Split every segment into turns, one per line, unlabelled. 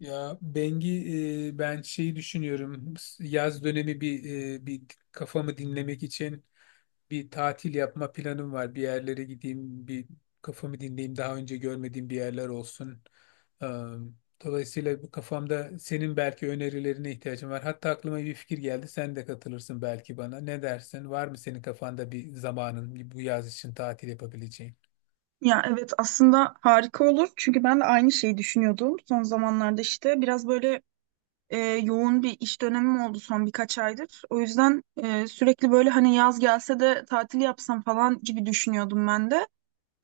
Ya Bengi, ben şeyi düşünüyorum. Yaz dönemi bir kafamı dinlemek için bir tatil yapma planım var. Bir yerlere gideyim, bir kafamı dinleyeyim. Daha önce görmediğim bir yerler olsun. Ee, Dolayısıyla bu kafamda senin belki önerilerine ihtiyacım var. Hatta aklıma bir fikir geldi. Sen de katılırsın belki bana. Ne dersin? Var mı senin kafanda bir zamanın bu yaz için tatil yapabileceğin?
Ya evet, aslında harika olur çünkü ben de aynı şeyi düşünüyordum son zamanlarda. İşte biraz böyle yoğun bir iş dönemim oldu son birkaç aydır. O yüzden sürekli böyle hani yaz gelse de tatil yapsam falan gibi düşünüyordum ben de.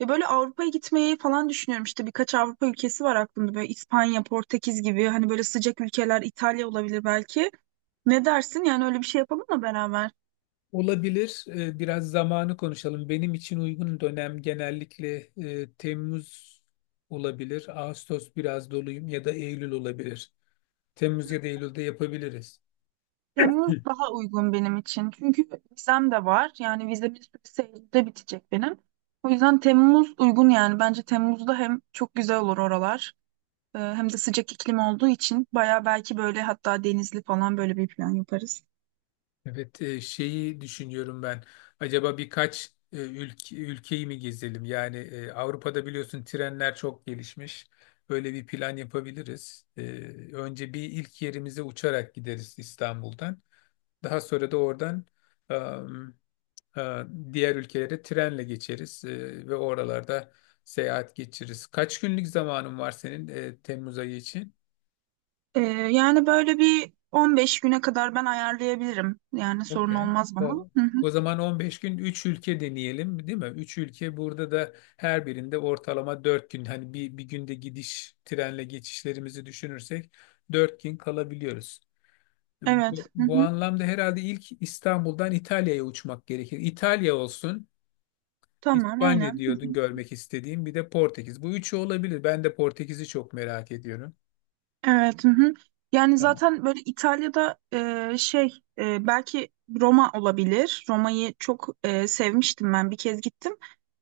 Ve böyle Avrupa'ya gitmeyi falan düşünüyorum. İşte birkaç Avrupa ülkesi var aklımda, böyle İspanya, Portekiz gibi, hani böyle sıcak ülkeler. İtalya olabilir belki. Ne dersin, yani öyle bir şey yapalım mı beraber?
Olabilir. Biraz zamanı konuşalım. Benim için uygun dönem genellikle Temmuz olabilir. Ağustos biraz doluyum ya da Eylül olabilir. Temmuz ya da Eylül'de yapabiliriz. Hı.
Temmuz daha uygun benim için. Çünkü vizem de var. Yani vizemin süresi Eylül'de bitecek benim. O yüzden Temmuz uygun yani. Bence Temmuz'da hem çok güzel olur oralar. Hem de sıcak iklim olduğu için baya, belki böyle hatta denizli falan, böyle bir plan yaparız.
Evet, şeyi düşünüyorum ben. Acaba birkaç ülkeyi mi gezelim? Yani Avrupa'da biliyorsun trenler çok gelişmiş. Böyle bir plan yapabiliriz. Önce bir ilk yerimize uçarak gideriz İstanbul'dan. Daha sonra da oradan e, diğer ülkelere trenle geçeriz ve oralarda seyahat geçiririz. Kaç günlük zamanın var senin Temmuz ayı için?
E, Yani böyle bir 15 güne kadar ben ayarlayabilirim. Yani sorun
Okey.
olmaz bana.
O,
Hı hı.
o zaman 15 gün 3 ülke deneyelim, değil mi? 3 ülke burada da her birinde ortalama 4 gün, hani bir günde gidiş trenle geçişlerimizi düşünürsek 4 gün kalabiliyoruz.
Evet.
Bu,
Hı
bu
hı.
anlamda herhalde ilk İstanbul'dan İtalya'ya uçmak gerekir. İtalya olsun.
Tamam,
İspanya
aynen.
diyordun görmek istediğim. Bir de Portekiz. Bu üçü olabilir. Ben de Portekiz'i çok merak ediyorum.
Evet. Hı hı. Yani
Tamam.
zaten böyle İtalya'da, e, şey belki Roma olabilir. Roma'yı çok sevmiştim, ben bir kez gittim.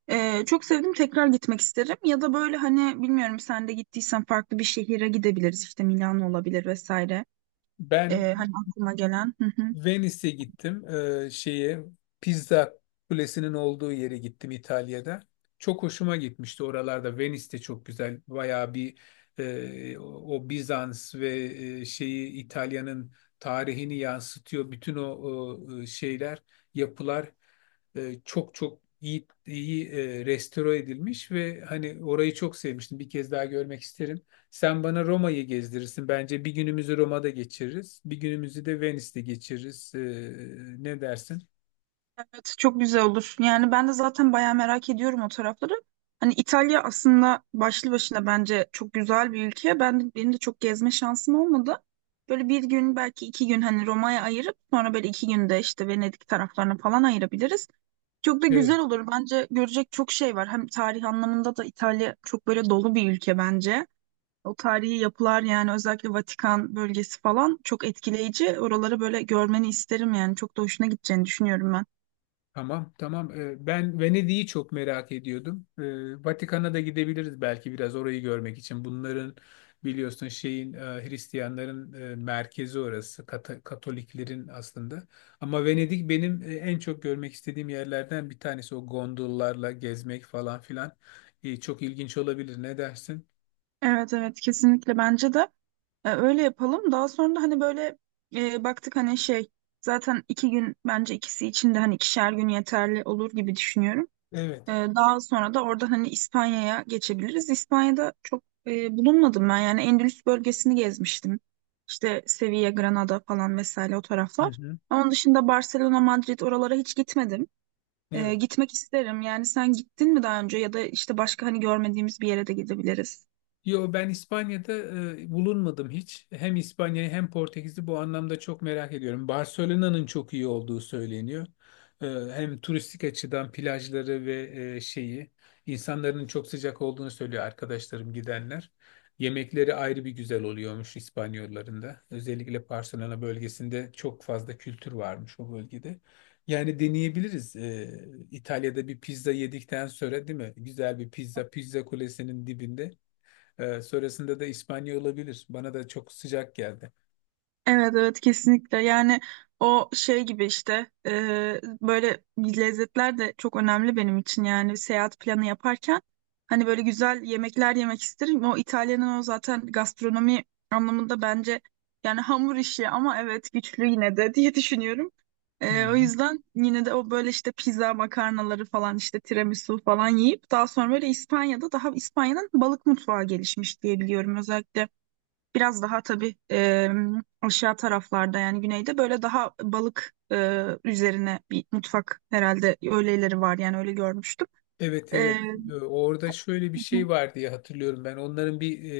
Çok sevdim, tekrar gitmek isterim. Ya da böyle hani, bilmiyorum, sen de gittiysen farklı bir şehire gidebiliriz. İşte Milano olabilir vesaire.
Ben
Hani aklıma gelen. Hı hı.
Venice'e gittim. Şeye Pizza Kulesi'nin olduğu yere gittim İtalya'da. Çok hoşuma gitmişti oralarda. Venice de çok güzel. Bayağı bir e, o o Bizans ve e, şeyi İtalya'nın tarihini yansıtıyor. Bütün o yapılar, çok çok iyi iyi, restore edilmiş ve hani orayı çok sevmiştim. Bir kez daha görmek isterim. Sen bana Roma'yı gezdirirsin. Bence bir günümüzü Roma'da geçiririz. Bir günümüzü de Venice'de geçiririz. Ne dersin?
Evet, çok güzel olur. Yani ben de zaten bayağı merak ediyorum o tarafları. Hani İtalya aslında başlı başına bence çok güzel bir ülke. Benim de çok gezme şansım olmadı. Böyle bir gün, belki iki gün hani Roma'ya ayırıp sonra böyle iki günde işte Venedik taraflarına falan ayırabiliriz. Çok da güzel
Evet.
olur. Bence görecek çok şey var. Hem tarih anlamında da İtalya çok böyle dolu bir ülke bence. O tarihi yapılar, yani özellikle Vatikan bölgesi falan çok etkileyici. Oraları böyle görmeni isterim yani. Çok da hoşuna gideceğini düşünüyorum ben.
Tamam, tamam. Ben Venedik'i çok merak ediyordum. Vatikan'a da gidebiliriz belki biraz orayı görmek için. Bunların biliyorsun Hristiyanların merkezi orası. Katoliklerin aslında. Ama Venedik benim en çok görmek istediğim yerlerden bir tanesi. O gondollarla gezmek falan filan. Çok ilginç olabilir. Ne dersin?
Evet evet, kesinlikle bence de öyle yapalım. Daha sonra da hani böyle baktık hani şey, zaten iki gün bence ikisi için de, hani ikişer gün yeterli olur gibi düşünüyorum.
Evet.
Daha sonra da orada hani İspanya'ya geçebiliriz. İspanya'da çok bulunmadım ben, yani Endülüs bölgesini gezmiştim. İşte Sevilla, Granada falan vesaire, o
Hı
taraflar.
hı.
Onun dışında Barcelona, Madrid, oralara hiç gitmedim.
Evet.
Gitmek isterim. Yani sen gittin mi daha önce, ya da işte başka hani görmediğimiz bir yere de gidebiliriz.
Yo, ben İspanya'da bulunmadım hiç. Hem İspanya'yı hem Portekiz'i bu anlamda çok merak ediyorum. Barcelona'nın çok iyi olduğu söyleniyor. E, hem turistik açıdan plajları ve e, şeyi insanların çok sıcak olduğunu söylüyor arkadaşlarım gidenler. Yemekleri ayrı bir güzel oluyormuş İspanyolların da. Özellikle Barcelona bölgesinde çok fazla kültür varmış o bölgede. Yani deneyebiliriz. İtalya'da bir pizza yedikten sonra, değil mi? Güzel bir pizza, pizza kulesinin dibinde. Sonrasında da İspanya olabilir. Bana da çok sıcak geldi.
Evet evet, kesinlikle yani. O şey gibi işte e, Böyle lezzetler de çok önemli benim için, yani seyahat planı yaparken hani böyle güzel yemekler yemek isterim. O İtalya'nın, o zaten gastronomi anlamında bence, yani hamur işi ama evet güçlü yine de diye düşünüyorum.
Hı
O
hı.
yüzden yine de o böyle işte pizza makarnaları falan, işte tiramisu falan yiyip daha sonra böyle İspanya'da, daha İspanya'nın balık mutfağı gelişmiş diye biliyorum özellikle. Biraz daha tabii aşağı taraflarda, yani güneyde, böyle daha balık üzerine bir mutfak herhalde, öyleleri var yani, öyle görmüştüm.
Evet,
E,
evet. Orada şöyle bir şey var diye hatırlıyorum ben. Onların bir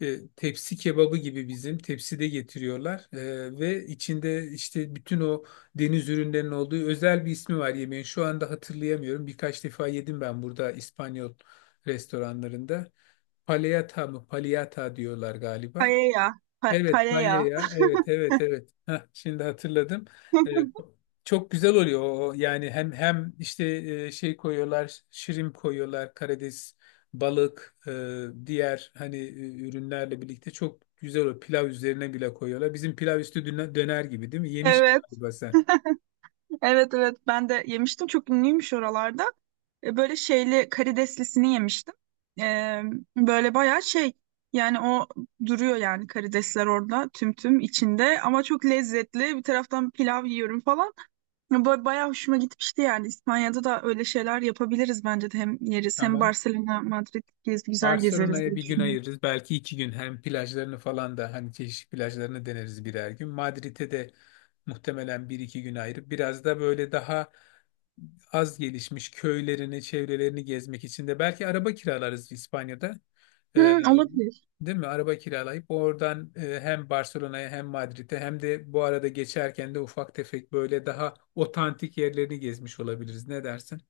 tepsi kebabı gibi bizim tepside getiriyorlar. Ve içinde işte bütün o deniz ürünlerinin olduğu özel bir ismi var yemeğin. Şu anda hatırlayamıyorum. Birkaç defa yedim ben burada İspanyol restoranlarında. Paleyata mı? Paleyata diyorlar galiba.
Paella,
Evet,
paella.
ya. Evet, evet, evet. Heh, şimdi hatırladım. Ee, çok güzel oluyor o. Yani hem işte, şirin koyuyorlar, karides, balık, diğer hani ürünlerle birlikte çok güzel, o pilav üzerine bile koyuyorlar. Bizim pilav üstü döner döner gibi, değil mi? Yemiş
Evet,
galiba sen.
evet, evet. Ben de yemiştim. Çok ünlüymüş oralarda. Böyle şeyli karideslisini yemiştim. E, Böyle bayağı şey, yani o duruyor yani, karidesler orada tüm içinde ama çok lezzetli. Bir taraftan pilav yiyorum falan. Bayağı hoşuma gitmişti yani. İspanya'da da öyle şeyler yapabiliriz bence de. Hem yeriz, hem
Tamam.
Barcelona, Madrid gez, güzel gezeriz
Barcelona'ya
diye
bir gün
düşünüyorum.
ayırırız. Belki iki gün, hem plajlarını falan da hani çeşitli plajlarını deneriz birer gün. Madrid'e de muhtemelen bir iki gün ayırıp biraz da böyle daha az gelişmiş köylerini, çevrelerini gezmek için de belki araba kiralarız İspanya'da. Ee,
Hı, olabilir.
değil mi? Araba kiralayıp oradan hem Barcelona'ya hem Madrid'e hem de bu arada geçerken de ufak tefek böyle daha otantik yerlerini gezmiş olabiliriz. Ne dersin?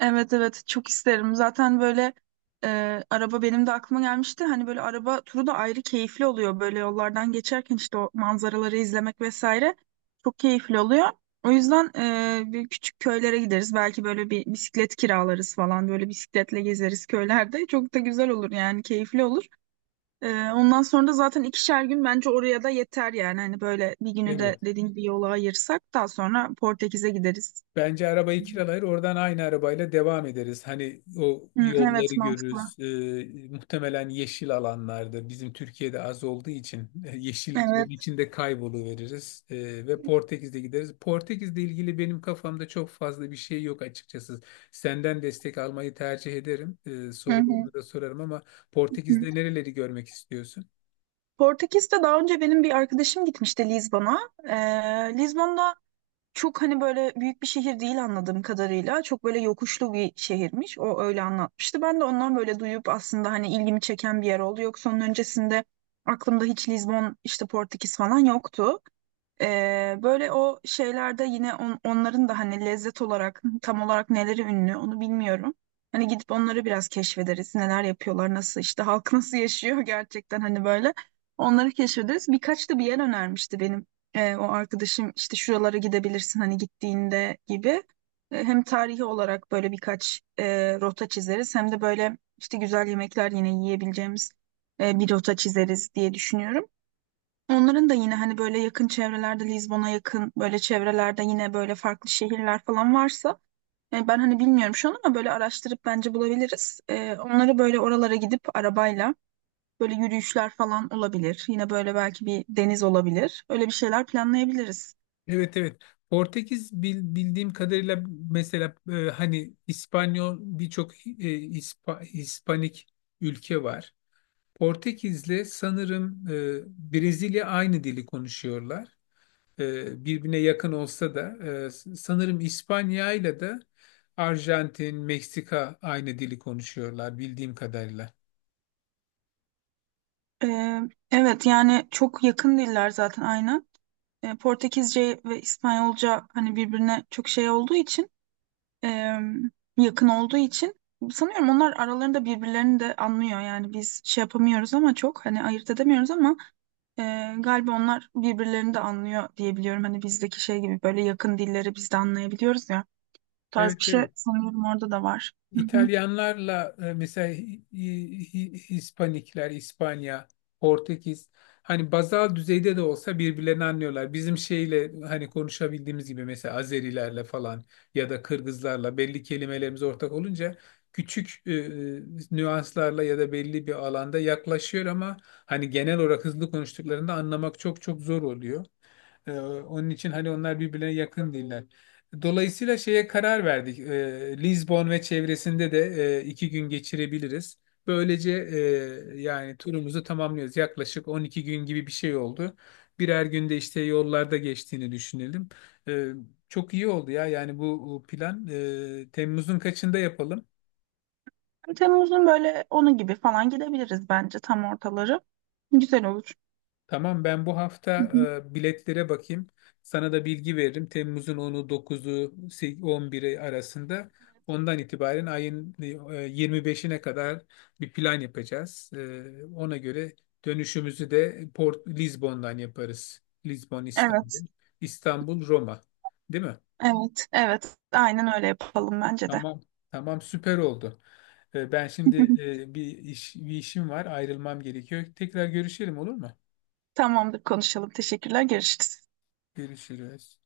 Evet evet, çok isterim. Zaten böyle araba benim de aklıma gelmişti. Hani böyle araba turu da ayrı keyifli oluyor. Böyle yollardan geçerken işte o manzaraları izlemek vesaire, çok keyifli oluyor. O yüzden bir küçük köylere gideriz. Belki böyle bir bisiklet kiralarız falan. Böyle bisikletle gezeriz köylerde. Çok da güzel olur yani, keyifli olur. Ondan sonra da zaten ikişer gün bence oraya da yeter yani. Hani böyle bir günü de
Evet.
dediğin gibi yola ayırsak, daha sonra Portekiz'e gideriz.
Bence arabayı kiralayır, oradan aynı arabayla devam ederiz. Hani o
Hı,
yolları
evet mantıklı.
görürüz. Muhtemelen yeşil alanlarda bizim Türkiye'de az olduğu için yeşilliklerin
Evet.
içinde kayboluveririz. Ve Portekiz'de gideriz. Portekiz'le ilgili benim kafamda çok fazla bir şey yok açıkçası. Senden destek almayı tercih ederim. Ee,
Hı hı.
sorularımı da sorarım ama
Hı.
Portekiz'de nereleri görmek istiyorsun?
Portekiz'de daha önce benim bir arkadaşım gitmişti Lizbon'a. Lizbon'da çok hani böyle büyük bir şehir değil anladığım kadarıyla. Çok böyle yokuşlu bir şehirmiş. O öyle anlatmıştı. Ben de ondan böyle duyup aslında hani ilgimi çeken bir yer oldu. Yoksa onun öncesinde aklımda hiç Lizbon, işte Portekiz falan yoktu. Böyle o şeylerde yine onların da hani lezzet olarak tam olarak neleri ünlü onu bilmiyorum. Hani gidip onları biraz keşfederiz. Neler yapıyorlar, nasıl işte, halk nasıl yaşıyor gerçekten, hani böyle. Onları keşfederiz. Birkaç da bir yer önermişti benim o arkadaşım, işte şuralara gidebilirsin hani gittiğinde gibi. Hem tarihi olarak böyle birkaç rota çizeriz, hem de böyle işte güzel yemekler yine yiyebileceğimiz bir rota çizeriz diye düşünüyorum. Onların da yine hani böyle yakın çevrelerde, Lizbon'a yakın böyle çevrelerde yine böyle farklı şehirler falan varsa ben hani bilmiyorum şu an, ama böyle araştırıp bence bulabiliriz. Onları böyle, oralara gidip arabayla böyle yürüyüşler falan olabilir. Yine böyle belki bir deniz olabilir. Öyle bir şeyler planlayabiliriz.
Evet, evet. Portekiz bildiğim kadarıyla, mesela hani İspanyol, birçok İspanik ülke var. Portekiz'le sanırım Brezilya aynı dili konuşuyorlar. Birbirine yakın olsa da sanırım İspanya'yla da Arjantin, Meksika aynı dili konuşuyorlar bildiğim kadarıyla.
E, evet, yani çok yakın diller zaten, aynen. Portekizce ve İspanyolca hani birbirine çok şey olduğu için, e, yakın olduğu için sanıyorum onlar aralarında birbirlerini de anlıyor. Yani biz şey yapamıyoruz, ama çok hani ayırt edemiyoruz, ama e, galiba onlar birbirlerini de anlıyor diyebiliyorum. Hani bizdeki şey gibi, böyle yakın dilleri biz de anlayabiliyoruz ya. Bu tarz
Evet,
bir şey
evet.
sanıyorum orada da var. Hı hı.
İtalyanlarla mesela Hispanikler, İspanya, Portekiz hani bazal düzeyde de olsa birbirlerini anlıyorlar. Bizim şeyle hani konuşabildiğimiz gibi mesela Azerilerle falan ya da Kırgızlarla belli kelimelerimiz ortak olunca küçük nüanslarla ya da belli bir alanda yaklaşıyor, ama hani genel olarak hızlı konuştuklarında anlamak çok çok zor oluyor. Onun için hani onlar birbirlerine yakın değiller. Dolayısıyla şeye karar verdik. Lizbon ve çevresinde de iki gün geçirebiliriz. Böylece, yani turumuzu tamamlıyoruz. Yaklaşık 12 gün gibi bir şey oldu. Birer günde işte yollarda geçtiğini düşünelim. Ee, çok iyi oldu ya. Yani bu plan, Temmuz'un kaçında yapalım?
Hani Temmuz'un böyle onu gibi falan gidebiliriz bence, tam ortaları. Güzel olur.
Tamam, ben bu hafta
Hı hı.
biletlere bakayım. Sana da bilgi veririm. Temmuz'un 10'u, 11'i arasında. Ondan itibaren ayın 25'ine kadar bir plan yapacağız. Ona göre dönüşümüzü de Port Lizbon'dan yaparız. Lizbon,
Evet,
İstanbul. İstanbul, Roma. Değil mi?
evet, evet. Aynen öyle yapalım bence de.
Tamam. Tamam, süper oldu. Ben şimdi bir işim var. Ayrılmam gerekiyor. Tekrar görüşelim, olur mu?
Tamamdır, konuşalım. Teşekkürler. Görüşürüz.
Görüşürüz.